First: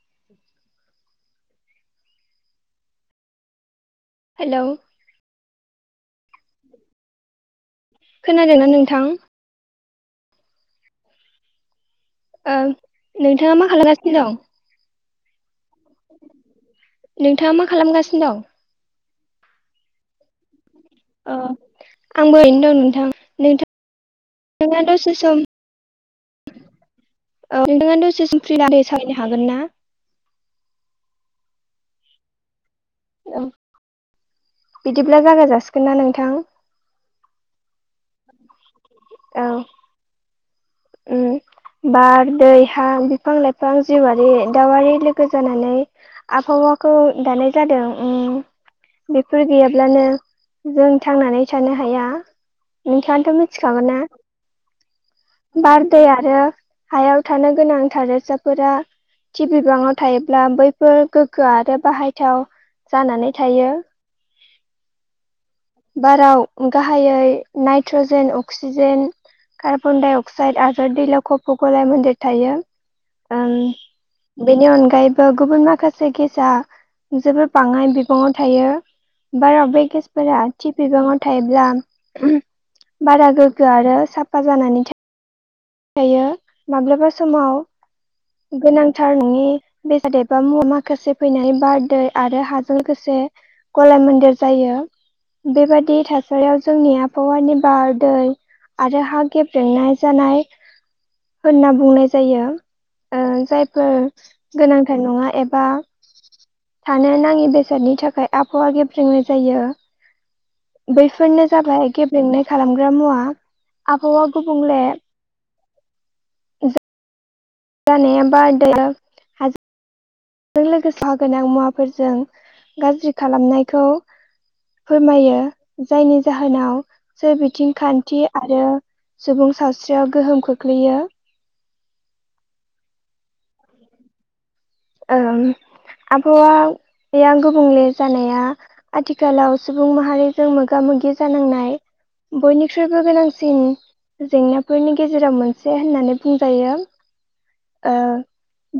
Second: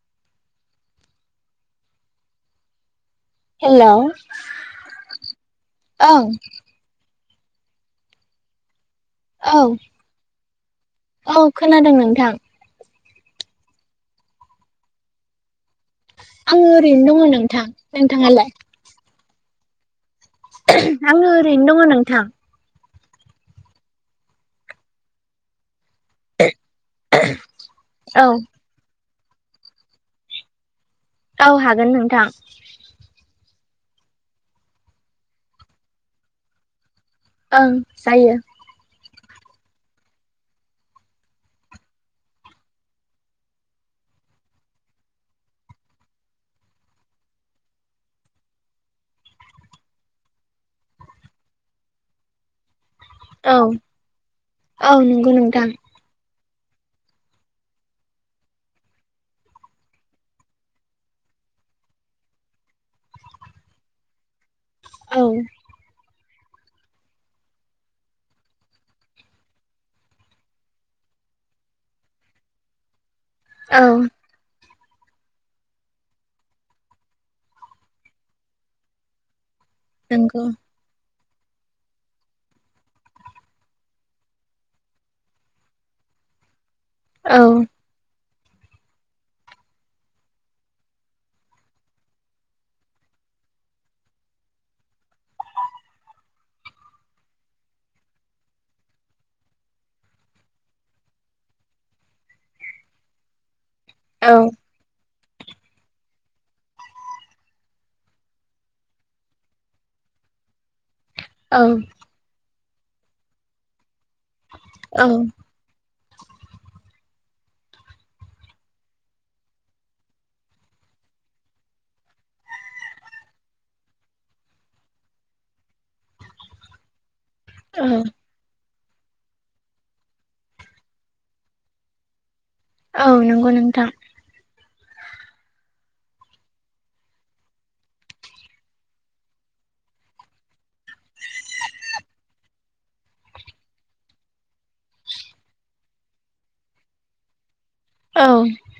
[inaudible] हेल' hello औ खोनादोंना नोंथां औ औ खोनादों नोंथां ओं नोंथाङा मा खालामगासिनो दं आङो ओरैनो दङ नोंथाङा मा नोंथां खालामगासिनो दं नोंथाङालाय [inaudible] अ ओरैनो दङ नोंथां आंबो ओरैनो दं नोंथां नोंथां नोंथाङा दसे सम [unintelligible] औ नोंथाङा औ दसे सफ फ्रि फ्रि बा सावरायनो हागोनना औ हागोन नोंथां औ बिदिब्ला जागा जासिगोनना नोंथां ओं जायो औ उम बार दै हा बिफां लाइफां जिउआरि दाउआरि लोगो जानानै आबहावाखौ दानाय जादों उम बेफोर गैयाब्लानो जों थांनानै थानो हाया नोंथां ङाथ औ मिथिखागौना औ नंगौ नोंथां दै आरो हायाव थानो गोनां थादेरसाफोरा थि बिबाङाव थायोब्ला बैफोर गोग्गो आरो बाहायथाव जानानै थायो औ ओं बाराव गाहायै नाइट्रजेन अक्सिजेन कार्बनडाइ अक्स अक्साइड आरो दैलाव खफ गलायमोनदेर थायो ओम औ बेनि अनगायैबो गुबुन माखासे गेसआ जोबोर बाङाय बिबङाव थायो बारा बेगेसफोरा नंगौ सिप बिबाङाव थायोब्ला बारा गोग्गो आरो साफा जानानै थायो दायो माब्लाबा औ समाव गोनांथार नङि बेसाद एबा मुवा माखासे फैनाय बार दै आरो हाजों लोगोसे गलाय मोन्देर जायो बेबादि थासारियाव जोंनि आबहावानि बार दै आरो हा गेब्रेंनाय जानाय होनना बुंनाय जायो ओ जायफोर औ गोनांथार नङा एबा थानो नाङि बेसादनि थाखाय आबहावा गेब्रेंनाय जायो बैफोरनो औ जाबाय गेब्रेंनाय खालामग्रा मुवा आबहावा गुबुंले औ जानाया बार दै आरो जों लोगोसे खहागोनां मुवाफोरजों गाज्रि खालामनायखौ फोरमायो जायनि जाहोनाव जे बि थिं औ खान्थि आरो सुबुं सावस्रियाव गोहोम खोख्लैयो औ नंगौ नोंथां ओं आबहावाया गुबुंले जानाया आथिखालाव सुबुं माहारिजों मोगा मोगि जानांनाय बयनिख्रुइबो गोनांसिन जेंनाफोरनि गेजेराव मोनसे होननानै बुंजायो ओ औ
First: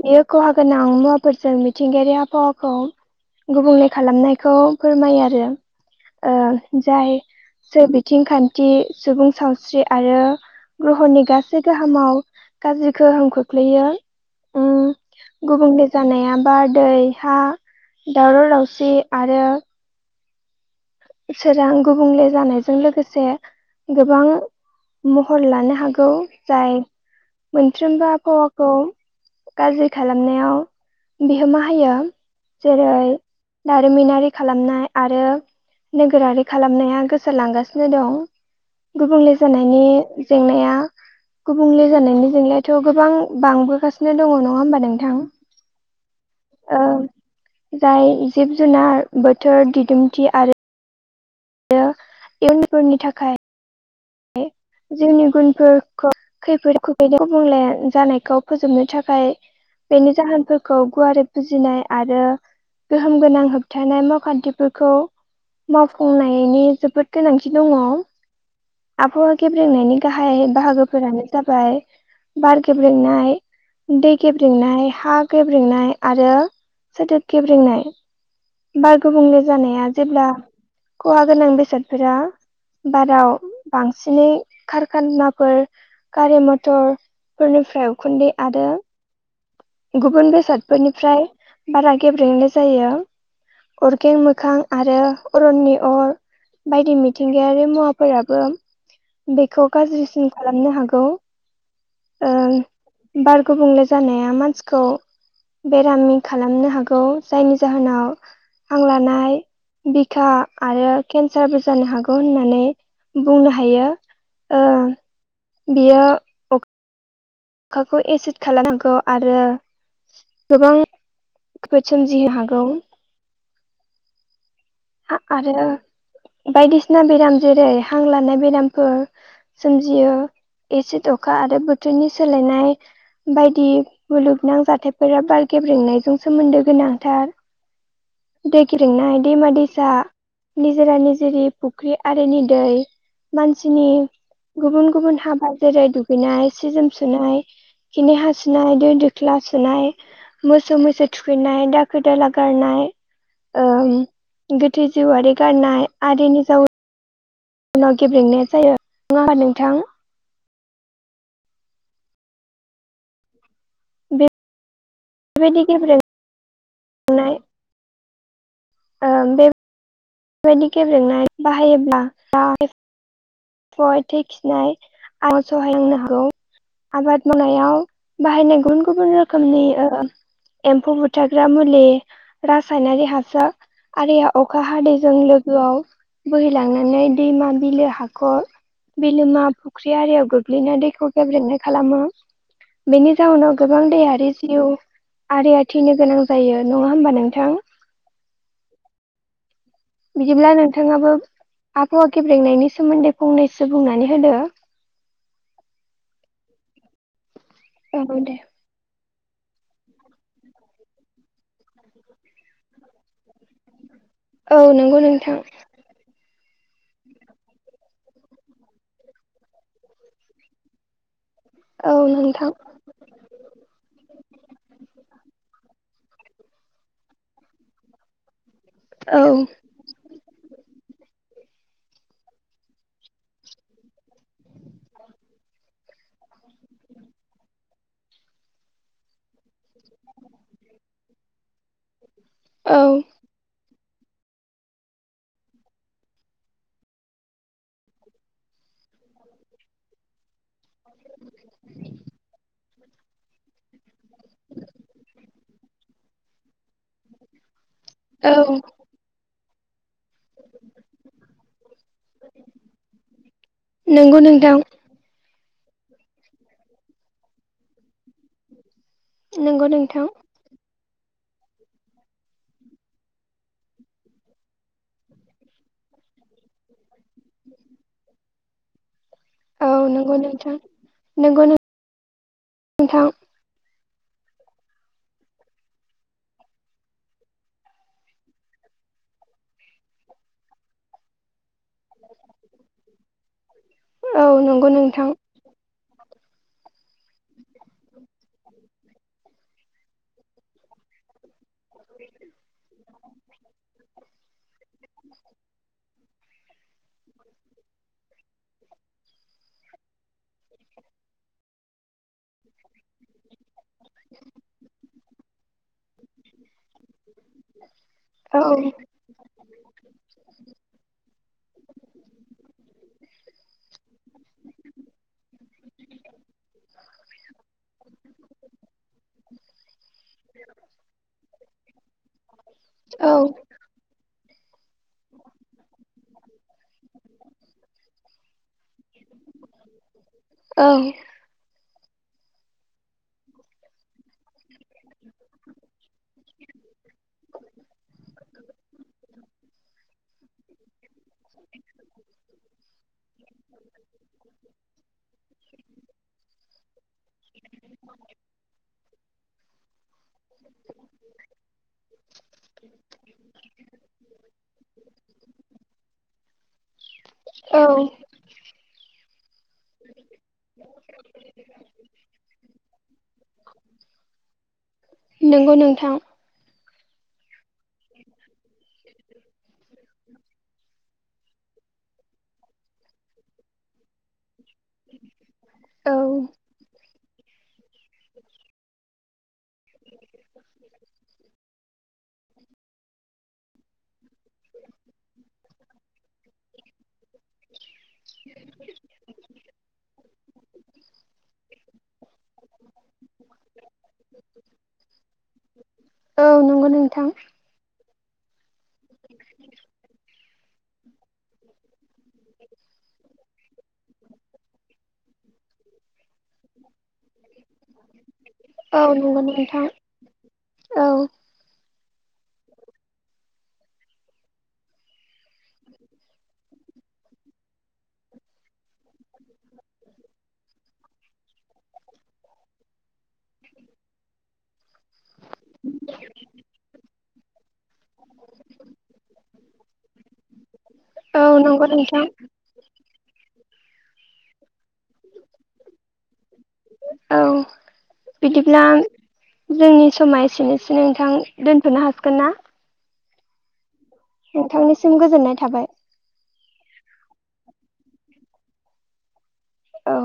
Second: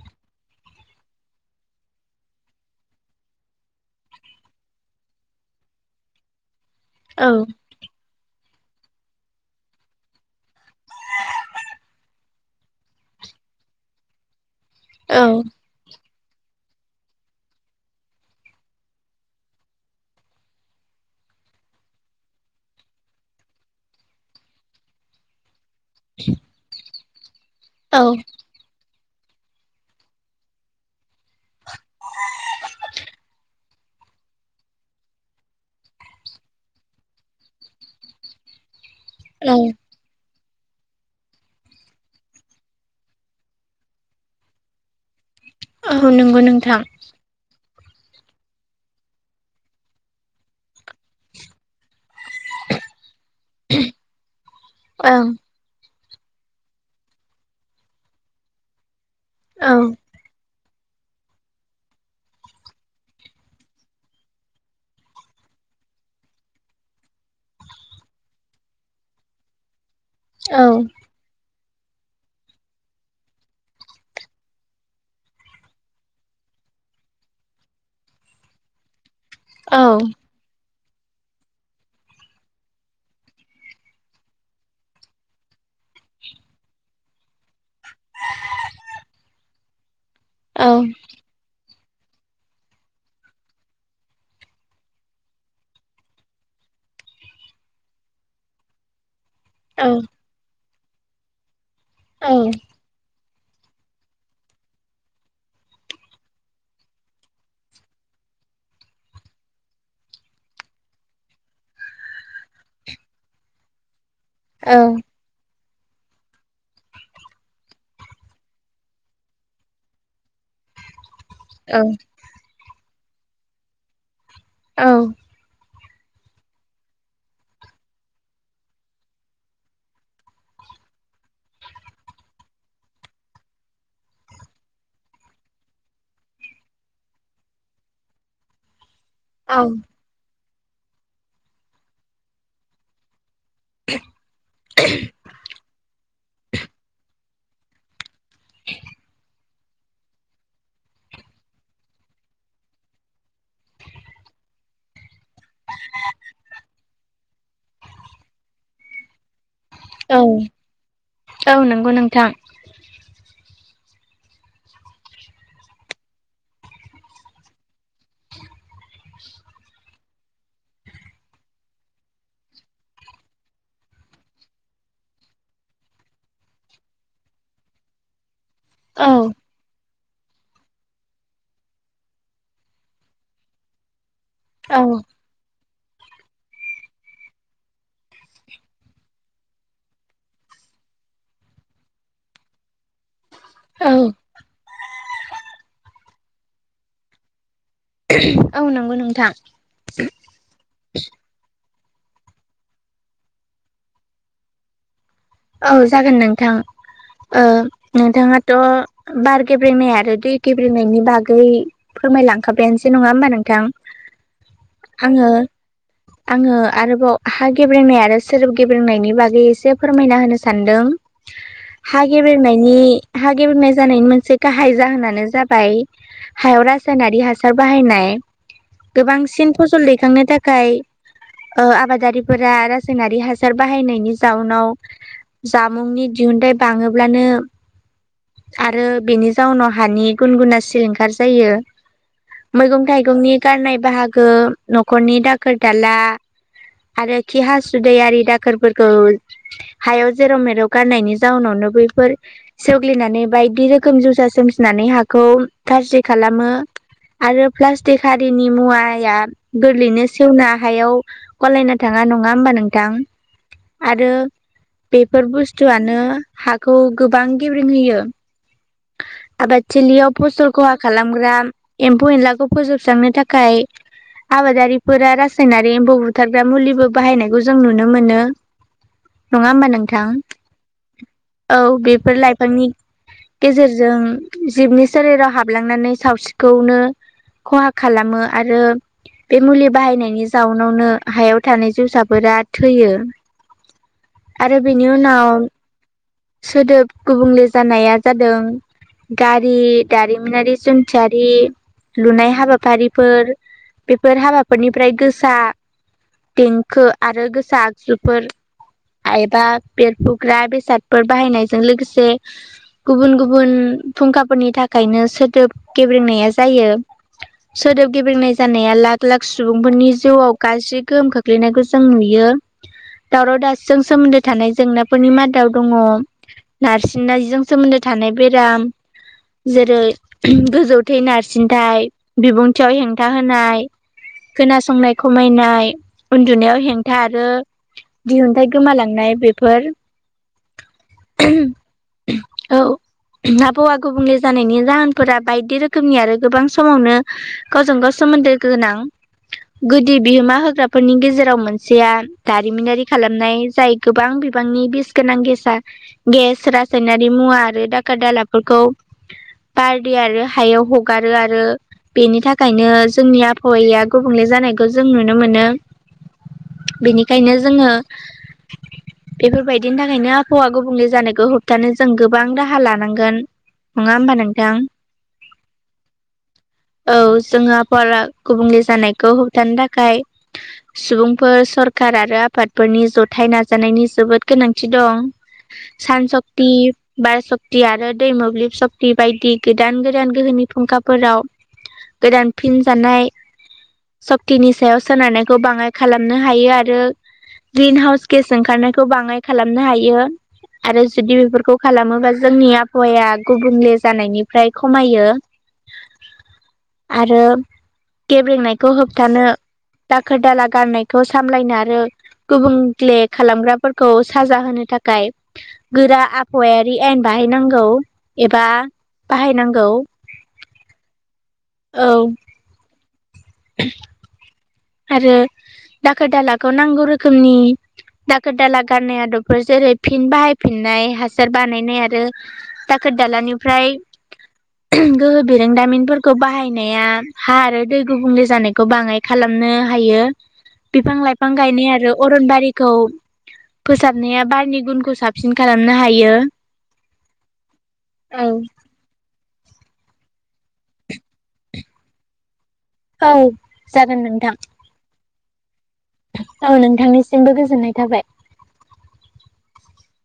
बेयो खहा गोनां मुवाफोरजों मिथिंगायारि आबहावाखौ गुबुंले खालामनायखौ फोरमायो आरो ओ जाय औ सोरबिथिं खान्थि सुबुं सावस्रि आरो ग्रहनि गासै गोहोमाव गाज्रि गोहोम खोख्लैयो उम औ गुबुंले जानाया बार दै हा दावराव दावसि आरो सोरां गुबुंले जानायजों लोगोसे गोबां महर लानो हा हागौ जाय मोनफ्रोमबो आबहावाखौ गाज्रि खालामनायाव बिहोमा होयो जेरै दारिमिनारि खालामनाय आरो नोगोरारि खालामनाया गोसारलांगासिनो दं गुबुंले औ जानायनि जेंनाया गुबुंले जानायनि जेंनायाथ' गोबां बांबोगासिनो दङ नङा होमबा नोंथां औ नंगौ ओ नोंथां जाय जिब जुनार बोथोर दिदोमथि आरो आरो इयुनफोरनि थाखाय [inaudible] जिउनि ओं गुनफोरखौ खैफोदाव खोख्लैदों गुबुंले जानायखौ फोजोबनो थाखाय औ बेनि जाहोनफोरखौ गुवारै फुजिनाय आरो गोहोम गोनां होबथानाय मावखान्थिफोरखौ मावफुंनायनि जोबोद गोनांथि दङ आबहावा गेब्रेंनायनि गाहाय औ बाहागोफोरानो जाबाय बार गेब्रेंनाय दै गेब्रेंनाय हा गेब्रेंनाय आरो सोदोब गेब्रेंनाय बार गुबुंले औ जानाया जेब्ला खहा गोनां बेसादफोरा बाराव बांसिनै कारखानाफोर गारि मथर फोरनिफ्राय उखुन्दै आरो गुबुन बेसादफोरनिफ्राय बारा गेब्रेंनाय जायो अरगें मोखां आरो अरननि अर बायदि मिथिंगायारि मुवाफोराबो बेखौ औ गाज्रिसिन खालामनो हागौ औ ओ बार गुबुंले जानाया मानसिखौ बेरामि खालामनो हागौ जायनि जाहोनाव हां लानाय बिखा आरो केन्सारबो जानो हागौ होननानै बुंनो हायो औ बियो अखाखौ एसिद खालामनो हागौ आरो गोबां बेफोर सोमजिनो हागौ औ आरो बायदिसिना बेराम जेरै हां लानाय बेरामफोर सोमजियो एसिद अखा आरो बोथोरनि सोलायनाय बायदि मुलुगनां जाथायफोरा बार गेब्रेंनायजों सोमोन्दो गोनांथार दै गेब्रेंनाय दैमा औ दै सा निजोरा निजिरि आरो फुख्रि आरिनि दै मानसिनि गुबुन गुबुन हाबा जेरै दुगैनाय सि जोम सुनाय खिनाय हासुनाय दो दोखला नाय मोसौ मैसो थुखैनाय दाखोर दाला गारनाय गोथै जिउआरि गारनाय आरिनि जाव उनाव गेब्रेंनाया जायो नङा होमबा नोंथां औ औ नंगौ नोंथां बे बेबायदि गेब्रें ओ बे बेबायदि गेब्रेंनाय बाहायोब्ला हाय थै खिनाय आं सहाय होननो हागौ आबाद मावनायाव बाहायनाय गुबुन औ गुबुन रोखोमनि एम्फौ बुथारग्रा मुलि रासायनारि हासार आरआ अखा औ हादैजों लोगोआव बोहैलांनानै दैमा बिलो बिलोमा फुख्रि आरियाव गोग्लैना दैखौ गेब्लेनाय खालामो बेनि जाउनाव गोबां औ दैायारि जिउ आरिया थैनो गोनां जायो नङा होमबा नोंथां। औ नंगौ नोंथां। बिदिब्ला नोंथाङाबो आबहाव आखेब्रेंनायनि सोमोन्दै फंनैसो बुंनानै होदो। औ जागोन नोंथां औ दे नोंथाङाथ' बार गेब्रेनाय आरो दै गेब्रेनायनि बागै फोरमायलांखाबायानोसै नङा होमबा नोंथां औ नंगौ आङो नोंथां आङो आरोबाव हा गेब्रेनाय आरो सोब गेब्रेंनायनि बागै एसे फो फोरमायना होनो सानदों औ हा नोंथां गेब्रेनायनि हागेबेनाय जानायनि मोनसे गाहाय जाहोनानो जाबाय हायाव रासायनारि हासार बाहायनाय औ गोबांसिन फसल दैखांनो थाखाय आबादारिफोरा रासायनारि हासार बाहायनायनि जाउनाव जामुंनि दिहुनथाइ बाङोब्लानो आरो बेनि जाउनाव हानि गुन गुना सिलिंखार जायो। औ मैगं थाइगंनि गारनाय बाहागो न'खरनि दाखोर दाला आरो खिहाासुदैारि दाखोरफोरखौ हायाव जेराव मेराव गारनायनि जााहनावनो बैफोर सेवग्लिनानै बायदि रोखोम जोसा सोमजिनानै हाखौ फार्रिं खालामो। आरो प्लास्टिक औ आरारिनि मुवाया गोरलैनो सेवना हायाव गलायना थाङा नङा होमबा नोंथां? आरो नंगौ नोंथां बेफोर बुस्थुआनो हाखौ गोबां गेब्रेेंहोयो। नंगौ नोंथां आबादथिलियाव फसल खहा खालामग्रा एम्फौ एनलाखौ फोजोबस्रांनो थाखाय आबादारिफोरा रासायनारि एम्फौ बुथारग्रा मुलिबो बाहायनायखौ जों नुनो मोनो। नङा होमबा औ नोंथां नंगौ नंगौ औ बेफोर लाइफांनि नोंथां गेजेरजों जिबनि सोलेराव हाबलांनानै सावस्रिखौनो खहा खालामो आरो बे मुलि बाहायनायनि जाउनावनो हायाव थानाय जोसाफोरा थैयो। औ आरो नंगौ बेनि नोंथां उनाव सोदोब गुबुंले जानाया जादों गारि दारिमिनारि जन्थियारि लुनाय हाबाफारिफोर बे फोर हाबाफोरनिफ्राय गोसा देंखो आरो गोसा आगजुफोर एबा बेरफुग्रा बेसादफोर बाहायनायजों लोगोसे गुबुन गुबुन फुंखाफोरनि थाखायनो सोदोब गेब्रेंनाया जायो। सोदोब गेबेंनाय औ जानाया लाख लाख लाख सुबुंफोरनि जिउआव गाज्रि गोहोम खोख्लैनायखौ जों नुयो। दावराव दावसिजों सोमोन्दो थानाय जेंनाफोरनि मादाव दङ नारसिननायजों सोमोन्दो थानाय बेराम जेरै गोजौथै नारसिनथाय बिबुंथियाव हेंथा औ होनाय खोनासंनाय खमायनाय उन्दुनायाव हें थ आरो दिहुनथाइ गोमालांनाय बेफोर औ। औ आबौआ गुबुंनो जानायनि जाहोनफोरा बायदि रोखोमनि आरो गोबां समावनो गावजों गाव सोमोन्दो गोनां गुदि बिहोमा होग्राफोरनि गेजेराव मोनसेया दारिमिनारि खालामनाय जाय गोबां बिबांनि बिस गोनां गेसा गेस रा ासायनारि मुवा आरो दाखा दालाफोरखौ बार दे आरो हायाव हगारो आरो बेनि थाखायनो जोंनि आबहावाया गुबुंले जानायखौ जों नुनो मोनो। बेनिखायनो औ जोङो बेफोरबायदिनि थाखायनो आबहावा गुबुंले जानायखौ होब दानो जों गोबां राहा लानांगोन नङा होमबा नोंथां? नोंगौ नोंथां औ जोङोबारा गुबुंले जानायखौ दानि थाखाय सुबुंफोर सरखार आरो आफादफोरनि जथायाइ नाजानायनि जोबोद गोनांथि दं औ सान सक्ति बार सक्ति आरो दै मोब्लिब सक्ति बायदि गोदान गोदान गोहोनि फुंखाफोराव गोदान फिन जानाय सक्तिनि सायाव सोनारनायखौ बाङाय खालामनो हायो आरो ग्रिन हाउस गेस ओंखारनायखौ बाङाय खालामनो हायो आरो जुदि बेफोरखौ खालामोबा जोंनि आबहावाया गुबुंले जानायनिफ्राय खमायो। औ नंगौ नोंथां। गेब्लेंनायखौ होबथानो दाखोर दाला गारनायखौ सामलायनो आरो गुबुंलले खालामग्राफोरखौ साजा होनो थाखाय गोरा आबहावायारि आयेन बाहायनांगौ। एबा औ नंगौ नोंथां बाहायनांगौ औ औ [inaudible] आरो दाखोर दालाखौ नांगौ रोखोमनि दाखोर दाला गाननाय आदबफोर जेरै फिन बाहायफिननाय हासार बानायनाय आरो दाखोर दालानिफ्राय गोहो बिरोंदामिनफोरखौ बाहायनाया हा आरो दै गुबुंल जानायखौ बाङ खालामनो हायो बिफां औ लाइफां नंगौ गायनाय आरो नोंथां अरन बारिखौ फोसाबनाया बारिनि गुनखौ साबसिन खालामनो हायो। औ औ बिदिब्ला जोंनि समा एसेनोसै नोंथां दोनथ'नो हासिगोन ना? औ जागोन नोंथांनिसिम गोजोननाय थाबाय। औ नोंथांनिसिमबो गोजोननाय थाबाय। औ